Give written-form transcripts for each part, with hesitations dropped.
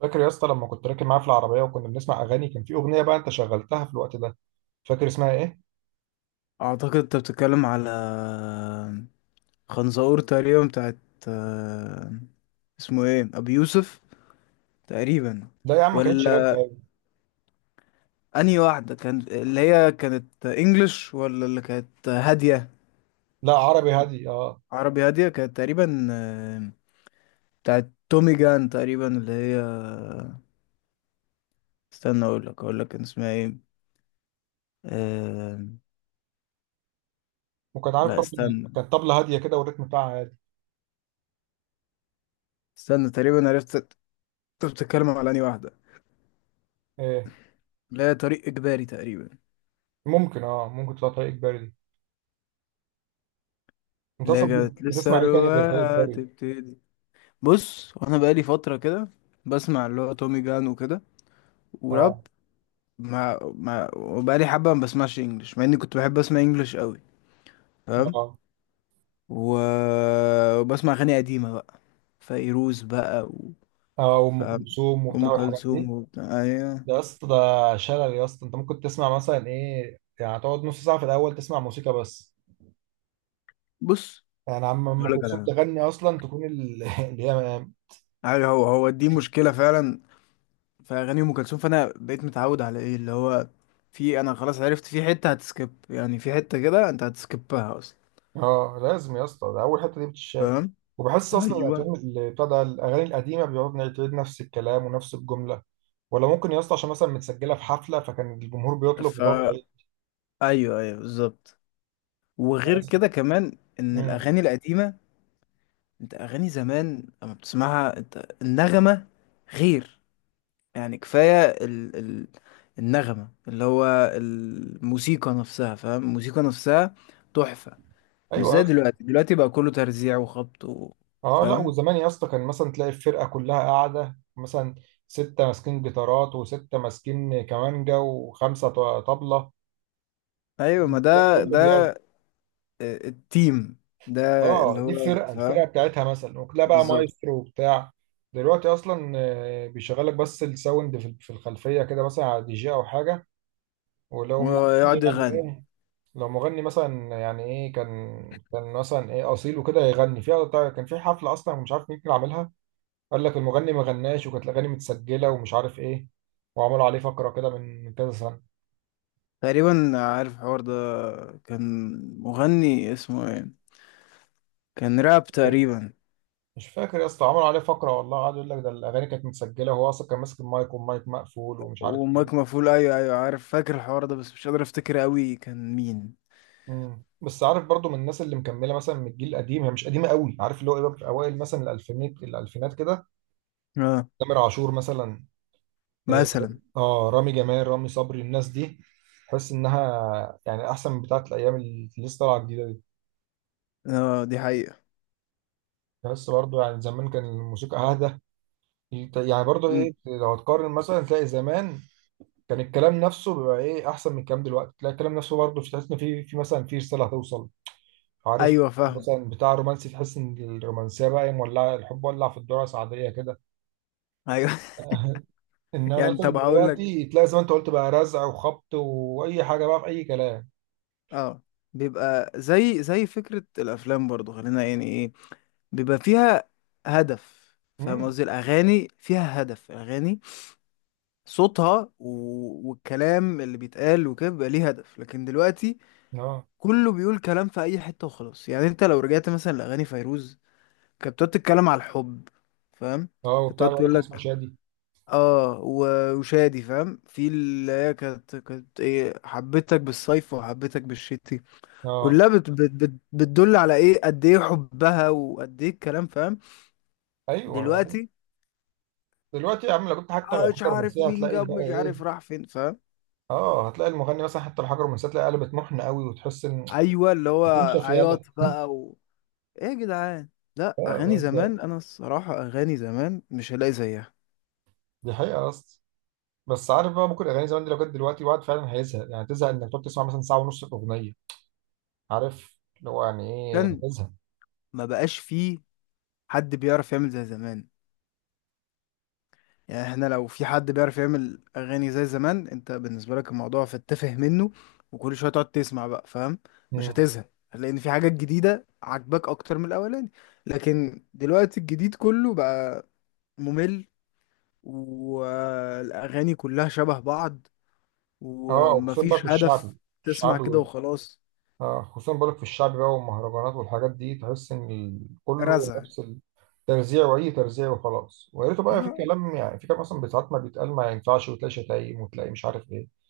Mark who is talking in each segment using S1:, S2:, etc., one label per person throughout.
S1: فاكر يا اسطى لما كنت راكب معاه في العربيه وكنا بنسمع اغاني، كان في اغنيه بقى انت شغلتها في الوقت ده. فاكر اسمها ايه؟
S2: اعتقد انت بتتكلم على خنزقور تقريبا، بتاعت آه، اسمه ايه، ابو يوسف تقريبا.
S1: لا يا عم، ما كانتش راب
S2: ولا
S1: باين.
S2: انهي واحده كان؟ اللي هي كانت انجلش ولا اللي كانت هاديه؟
S1: لا، عربي هادي، اه.
S2: عربي، هاديه كانت تقريبا، بتاعت تومي جان تقريبا، اللي هي استنى، اقول لك كان اسمها ايه. آه،
S1: وكان عارف
S2: لا
S1: برضه
S2: استنى
S1: كانت طبله هاديه كده، والريتم بتاعها هادي.
S2: استنى تقريبا عرفت انت بتتكلم على انهي واحده.
S1: ايه؟
S2: اللي هي طريق اجباري تقريبا.
S1: ممكن، ممكن تطلع طريق اجباري دي. انت اصلا
S2: لجأت
S1: بتسمع ايه تاني غير طريق
S2: للثروة
S1: اجباري؟
S2: تبتدي. بص وانا بقالي فترة كده بسمع اللي هو تومي جان وكده، وراب.
S1: اه،
S2: مع وبقالي حبة ما بسمعش انجلش، مع اني كنت بحب اسمع انجلش قوي، فاهم.
S1: اه،
S2: و... وبسمع اغاني قديمة بقى، فيروز بقى
S1: اه، وام
S2: فاهم.
S1: كلثوم
S2: ام
S1: وبتاع والحاجات
S2: كلثوم
S1: دي.
S2: وبتاع، ايوه.
S1: ده يا اسطى، ده شلل يا اسطى. انت ممكن تسمع مثلا ايه؟ يعني تقعد نص ساعه في الاول تسمع موسيقى بس،
S2: بص
S1: يعني عم ام
S2: اقول لك
S1: كلثوم
S2: على
S1: تغني اصلا تكون اللي هي.
S2: حاجة، أيوة، هو هو دي مشكلة فعلا في اغاني ام كلثوم، فانا بقيت متعود على ايه اللي هو، في، انا خلاص عرفت في حتة هتسكيب، يعني في حتة كده انت هتسكيبها اصلا،
S1: اه، لازم يا اسطى، ده اول حته دي بتتشال.
S2: فاهم.
S1: وبحس اصلا
S2: ايوه.
S1: الافلام اللي بتاع ده، الاغاني القديمه بيقعد نعيد نفس الكلام ونفس الجمله. ولا ممكن يا اسطى عشان مثلا متسجله في حفله، فكان الجمهور بيطلب
S2: ف
S1: بتقعد تعيد.
S2: ايوه ايوه بالظبط.
S1: يعني
S2: وغير
S1: مثلاً-
S2: كده كمان ان
S1: مم.
S2: الاغاني القديمه، انت اغاني زمان لما بتسمعها، انت النغمه غير. يعني كفايه النغمه، اللي هو الموسيقى نفسها، فاهم، الموسيقى نفسها تحفه. مش
S1: ايوه يا
S2: زي
S1: اسطى.
S2: دلوقتي بقى كله ترزيع وخبط
S1: اه، لا،
S2: فاهم.
S1: وزمان يا اسطى كان مثلا تلاقي الفرقه كلها قاعده، مثلا سته ماسكين جيتارات، وسته ماسكين كمانجا، وخمسه ط- طبله.
S2: ايوه ما
S1: لا،
S2: ده
S1: كله
S2: ده
S1: بيعزف.
S2: التيم ده، اللي
S1: اه، دي
S2: هو
S1: الفرقه، الفرقه
S2: فاهم،
S1: بتاعتها مثلا، وكلها بقى
S2: بالظبط.
S1: مايسترو وبتاع. دلوقتي اصلا بيشغلك بس الساوند في الخلفيه كده، مثلا على دي جي او حاجه. ولو مغني،
S2: ويقعد
S1: يعني
S2: يغني.
S1: ايه؟ لو مغني مثلا، يعني ايه؟ كان مثلا ايه اصيل وكده يغني كان في حفله اصلا، مش عارف مين اللي عاملها. قال لك المغني ما غناش، وكانت الاغاني متسجله، ومش عارف ايه. وعملوا عليه فقره كده من كذا سنه،
S2: تقريبا عارف الحوار ده. كان مغني اسمه ايه، كان راب
S1: كده.
S2: تقريبا.
S1: مش فاكر يا اسطى. عملوا عليه فقره والله، قعدوا يقول لك ده الاغاني كانت متسجله، وهو اصلا كان ماسك المايك، والمايك مقفول، ومش عارف
S2: وماك
S1: ايه.
S2: مفعول، ايوه ايوه عارف، فاكر الحوار ده بس مش قادر افتكر قوي كان مين.
S1: مم. بس عارف برضو، من الناس اللي مكمله مثلا من الجيل القديم، هي مش قديمه قوي، عارف اللي هو ايه، بقى في اوائل مثلا الالفينات الالفينات كده،
S2: اه
S1: تامر عاشور مثلا. إيه،
S2: مثلا،
S1: اه، رامي جمال، رامي صبري، الناس دي تحس انها يعني احسن من بتاعه الايام اللي لسه طالعه الجديده دي.
S2: اه دي حقيقة.
S1: تحس برضو يعني زمان كان الموسيقى اهدى، يعني برضو
S2: مم.
S1: ايه. لو تقارن مثلا، تلاقي زمان كان الكلام نفسه بيبقى ايه احسن من الكلام دلوقتي. تلاقي الكلام نفسه برضو، مش تحس ان في مثلا في رساله هتوصل؟ عارف،
S2: ايوه فاهم.
S1: مثلا بتاع رومانسي، تحس ان الرومانسيه بقى مولعه، الحب ولع في الدرس عاديه كده.
S2: ايوه
S1: انما
S2: يعني طب
S1: مثلا
S2: هقول لك.
S1: دلوقتي تلاقي زي ما انت قلت بقى، رزع وخبط واي حاجه، بقى في اي كلام.
S2: اه، بيبقى زي فكرة الافلام برضو، خلينا يعني ايه، بيبقى فيها هدف، فاهم
S1: امم
S2: قصدي الاغاني فيها هدف، الاغاني صوتها والكلام اللي بيتقال وكده بيبقى ليه هدف. لكن دلوقتي
S1: اه.
S2: كله بيقول كلام في اي حته وخلاص. يعني انت لو رجعت مثلا لاغاني فيروز، كانت بتقعد تتكلم على الحب، فاهم.
S1: اه،
S2: كانت
S1: وبتاع
S2: بتقعد
S1: اللي
S2: تقول
S1: لك اسمه
S2: لك
S1: شادي.
S2: اه، وشادي فاهم، في اللي هي كانت ايه، حبيتك بالصيف وحبيتك بالشتي.
S1: اه،
S2: كلها بت بت بت بتدل على ايه قد ايه حبها وقد ايه الكلام، فاهم.
S1: ايوه.
S2: دلوقتي،
S1: دلوقتي يا عم، لو كنت حتى لو حاجه
S2: مش عارف
S1: رومانسيه،
S2: مين
S1: هتلاقي
S2: جاب،
S1: بقى
S2: مش
S1: ايه.
S2: عارف راح فين، فاهم.
S1: اه، هتلاقي المغني مثلا حتى لو حاجه رومانسيه، تلاقي قلبت محن قوي، وتحس ان
S2: ايوه اللي هو
S1: تنشف يالا.
S2: عياط بقى ايه يا جدعان. لا اغاني زمان، انا الصراحه اغاني زمان مش هلاقي زيها.
S1: دي حقيقه اصلا. بس عارف بقى، ممكن الاغاني زمان دي لو جت دلوقتي، الواحد فعلا هيزهق. يعني تزهق انك تقعد تسمع مثلا ساعه ونص اغنيه، عارف اللي هو يعني ايه؟
S2: عشان
S1: هزها.
S2: ما بقاش فيه حد بيعرف يعمل زي زمان. يعني احنا لو في حد بيعرف يعمل اغاني زي زمان، انت بالنسبه لك الموضوع فتفه منه، وكل شويه تقعد تسمع بقى، فاهم. مش
S1: مم.
S2: هتزهق لان في حاجات جديده عاجباك اكتر من الاولاني. لكن دلوقتي الجديد كله بقى ممل، والاغاني كلها شبه بعض،
S1: اه، وخصوصا بقى في
S2: ومفيش
S1: الشعبي.
S2: هدف، تسمع
S1: الشعبي
S2: كده
S1: وال...
S2: وخلاص.
S1: اه، خصوصا بقولك في الشعبي بقى والمهرجانات والحاجات دي، تحس ان كله
S2: رزع.
S1: نفس الترزيع، واي ترزيع وخلاص. ويا ريته بقى في كلام، يعني في كلام اصلا ساعات ما بيتقال ما ينفعش، وتلاقي شتايم، وتلاقي مش عارف ايه.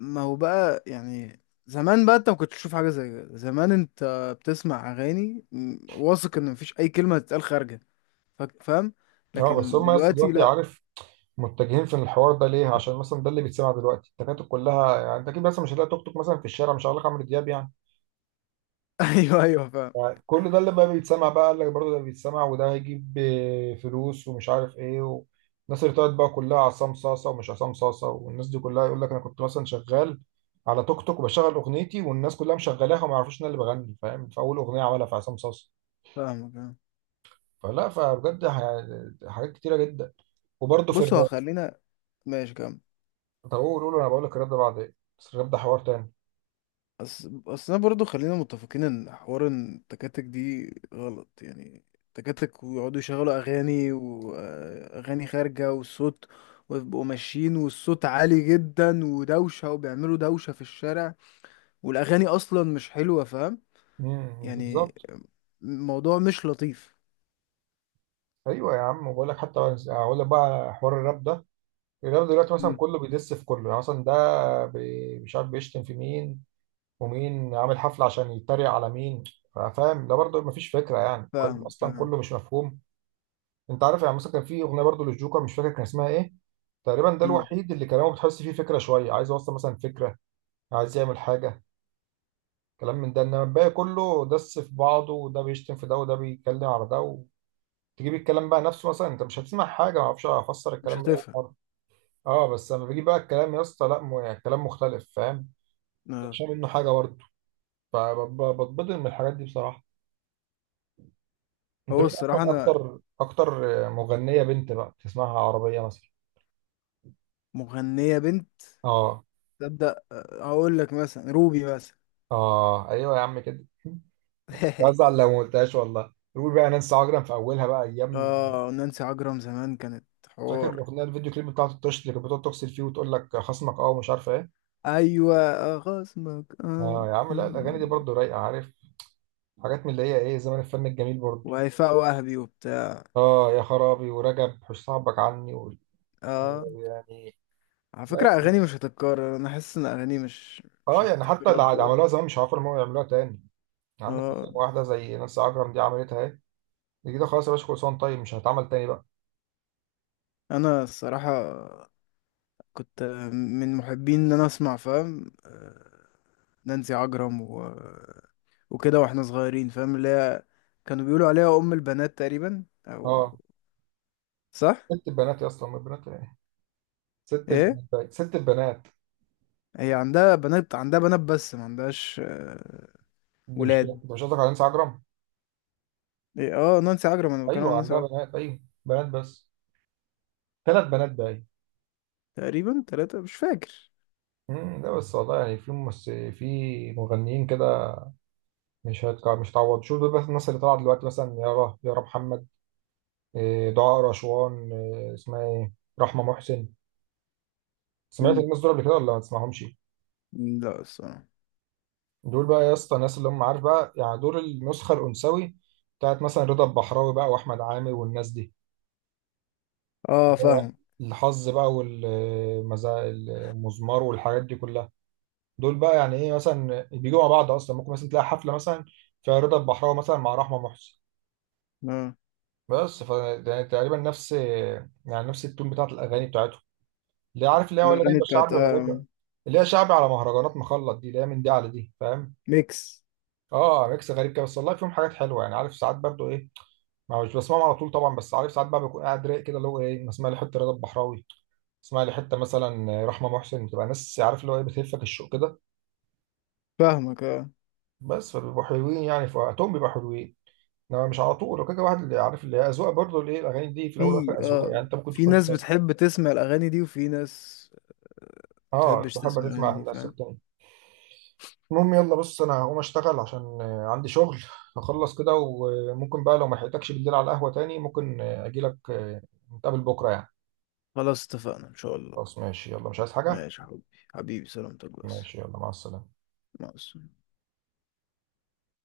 S2: ما هو بقى يعني زمان بقى، انت ما كنتش تشوف حاجه زي كده. زمان انت بتسمع اغاني، واثق ان مفيش اي كلمه تتقال خارجه، فاهم.
S1: اه، بس
S2: لكن
S1: هم اصلا
S2: دلوقتي
S1: دلوقتي
S2: لا.
S1: عارف متجهين في الحوار ده ليه؟ عشان مثلا ده اللي بيتسمع دلوقتي التكاتك كلها. يعني انت اكيد مثلا مش هتلاقي توك توك مثلا في الشارع مش هقول لك عمرو دياب يعني.
S2: ايوه ايوه فاهم.
S1: كل ده لما بيتسمع بقى، قال لك برضه ده بيتسمع، وده هيجيب فلوس، ومش عارف ايه. الناس اللي طلعت بقى كلها عصام صاصه ومش عصام صاصه، والناس دي كلها يقول لك انا كنت مثلا شغال على توك توك وبشغل اغنيتي، والناس كلها مشغلاها، وما يعرفوش ان انا اللي بغني، فاهم؟ فاول اغنيه عملها في عصام صاصه.
S2: فاهمك فاهم.
S1: فلا، فبجد حاجات كتيره جدا. وبرضه في
S2: بص هو
S1: الراب.
S2: خلينا ماشي كام.
S1: طب قول، قول. انا بقول لك الراب ده بعد ايه، بس الراب ده حوار تاني.
S2: بس انا برضو خلينا متفقين ان حوار إن التكاتك دي غلط، يعني التكاتك ويقعدوا يشغلوا اغاني واغاني خارجه، والصوت، ويبقوا ماشيين والصوت عالي جدا ودوشه، وبيعملوا دوشه في الشارع، والاغاني اصلا مش حلوه، فاهم. يعني
S1: بالظبط.
S2: الموضوع مش لطيف.
S1: ايوه يا عم، وبقول لك حتى، اقول لك بقى حوار الراب ده. الرياضة دلوقتي مثلا
S2: مم.
S1: كله بيدس في كله. يعني مثلا ده مش عارف بيشتم في مين، ومين عامل حفلة عشان يتريق على مين، فاهم؟ ده برضه مفيش فكرة، يعني الكلام
S2: فاهمك
S1: أصلا
S2: آه.
S1: كله مش مفهوم. أنت عارف يعني مثلا كان في أغنية برضه للجوكر مش فاكر كان اسمها إيه، تقريبا ده
S2: مم.
S1: الوحيد اللي كلامه بتحس فيه فكرة شوية، عايز يوصل مثلا فكرة، عايز يعمل حاجة، كلام من ده. إنما الباقي كله دس في بعضه، وده بيشتم في ده، وده بيتكلم على ده، وتجيب الكلام بقى نفسه مثلا، أنت مش هتسمع حاجة. معرفش أفسر
S2: مش
S1: الكلام من أول
S2: هتفهم.
S1: مرة. أه، بس لما بيجي بقى الكلام يا اسطى، لا يعني الكلام مختلف، فاهم؟
S2: آه.
S1: مش منه حاجة برضه. فبتبضل من الحاجات دي بصراحة. انت
S2: هو
S1: مين
S2: الصراحه
S1: اصلا
S2: انا،
S1: اكتر اكتر؟ مغنية بنت بقى تسمعها عربية مثلا؟
S2: مغنيه بنت،
S1: اه.
S2: تبدا اقول لك مثلا روبي مثلا.
S1: اه، ايوه يا عم كده. بزعل لو ما قلتهاش والله. يقول بقى نانسي عجرم في اولها بقى ايام.
S2: اه نانسي عجرم زمان كانت
S1: فاكر
S2: حوار.
S1: الاغنيه، الفيديو كليب بتاعت الطش، اللي كانت بتقعد تغسل فيه وتقول لك خصمك اه ومش عارفه ايه.
S2: ايوه خصمك اه.
S1: اه يا عم، لا، الاغاني دي برضه رايقه عارف، حاجات من اللي هي ايه، زمان الفن الجميل برضه.
S2: وهيفاء وهبي وبتاع.
S1: اه يا خرابي، ورجب حش صاحبك عني.
S2: اه على
S1: يعني
S2: فكره اغاني مش هتتكرر، انا حاسس ان اغاني مش
S1: اه،
S2: مش
S1: يعني حتى اللي
S2: هتتكرر
S1: عملوها
S2: خالص.
S1: زمان مش عارفين ان هم يعملوها تاني. يعني عندك مثلا
S2: اه
S1: واحده زي نانسي عجرم دي، عملتها اهي، دي كده خلاص يا باشا، كل طيب مش هتعمل تاني بقى.
S2: انا الصراحه كنت من محبين ان انا اسمع، فاهم، نانسي عجرم وكده واحنا صغيرين، فاهم، اللي هي كانوا بيقولوا عليها ام البنات تقريبا، او
S1: اه،
S2: صح.
S1: ست البنات يا اسطى، أم البنات ايه؟ ست
S2: ايه،
S1: البنات بقى. ست البنات.
S2: هي عندها بنات، عندها بنات بس ما عندهاش
S1: ده مش كده،
S2: ولاد.
S1: انت مش قصدك على نانسي عجرم؟
S2: إيه؟ اه نانسي عجرم انا بتكلم عن
S1: ايوه
S2: نانسي
S1: عندها
S2: عجرم.
S1: بنات، ايوه بنات بس، ثلاث بنات بقى.
S2: تقريبا 3 مش فاكر.
S1: ده بس والله. يعني في مغنيين كده، مش هتعوض. شوف دول بس، الناس اللي طالعه دلوقتي مثلا، يارا، يارا محمد، دعاء رشوان، اسمها ايه، رحمه محسن. سمعت
S2: مم.
S1: الناس دول قبل كده ولا ما تسمعهمش؟
S2: لا الصراحة.
S1: دول بقى يا اسطى، الناس اللي هم عارف بقى، يعني دول النسخه الانثوي بتاعت مثلا رضا البحراوي بقى، واحمد عامر والناس دي.
S2: اه
S1: ده
S2: فاهم.
S1: الحظ بقى، والمزا، المزمار، والحاجات دي كلها. دول بقى يعني ايه، مثلا بيجوا مع بعض اصلا. ممكن مثلا تلاقي حفله مثلا فيها رضا البحراوي مثلا مع رحمه محسن.
S2: اه
S1: بس ف ده تقريبا نفس، يعني نفس التون بتاعت الاغاني بتاعتهم، اللي عارف اللي هي ولا
S2: الاغاني
S1: جايبه
S2: بتاعت
S1: شعبي ولا جايبه اللي هي شعبي على مهرجانات، مخلط دي اللي هي من دي على دي، فاهم؟
S2: ميكس.
S1: اه، ميكس غريب كده. بس والله فيهم حاجات حلوه، يعني عارف ساعات برضو ايه، ما مش بسمعهم على طول طبعا. بس عارف ساعات بقى بكون قاعد رايق كده، اللي هو ايه، اسمع لي حته رضا البحراوي، اسمع لي حته مثلا رحمه محسن. بتبقى ناس عارف اللي هو ايه، بتهفك الشوق كده.
S2: فاهمك اه.
S1: بس فبيبقوا حلوين يعني، في وقتهم بيبقوا حلوين، انما مش على طول وكده واحد. اللي عارف اللي هي اذواق برضه، اللي ايه الاغاني دي في الاول
S2: في
S1: والاخر اذواق، يعني انت ممكن
S2: في
S1: تكون
S2: ناس بتحب تسمع الاغاني دي، وفي ناس
S1: اه،
S2: تحبش تسمع
S1: تحب
S2: الأغاني
S1: تسمع
S2: دي،
S1: الناس
S2: فاهم.
S1: التانية. المهم يلا بص، انا هقوم اشتغل عشان عندي شغل. هخلص كده، وممكن بقى لو ما لحقتكش بالليل على القهوه تاني ممكن اجي لك، نتقابل بكره يعني.
S2: خلاص اتفقنا إن شاء الله.
S1: خلاص ماشي يلا، مش عايز حاجه؟
S2: ماشي يا حبيبي، حبيبي سلامتك بس.
S1: ماشي يلا، مع السلامه.
S2: مع السلامة.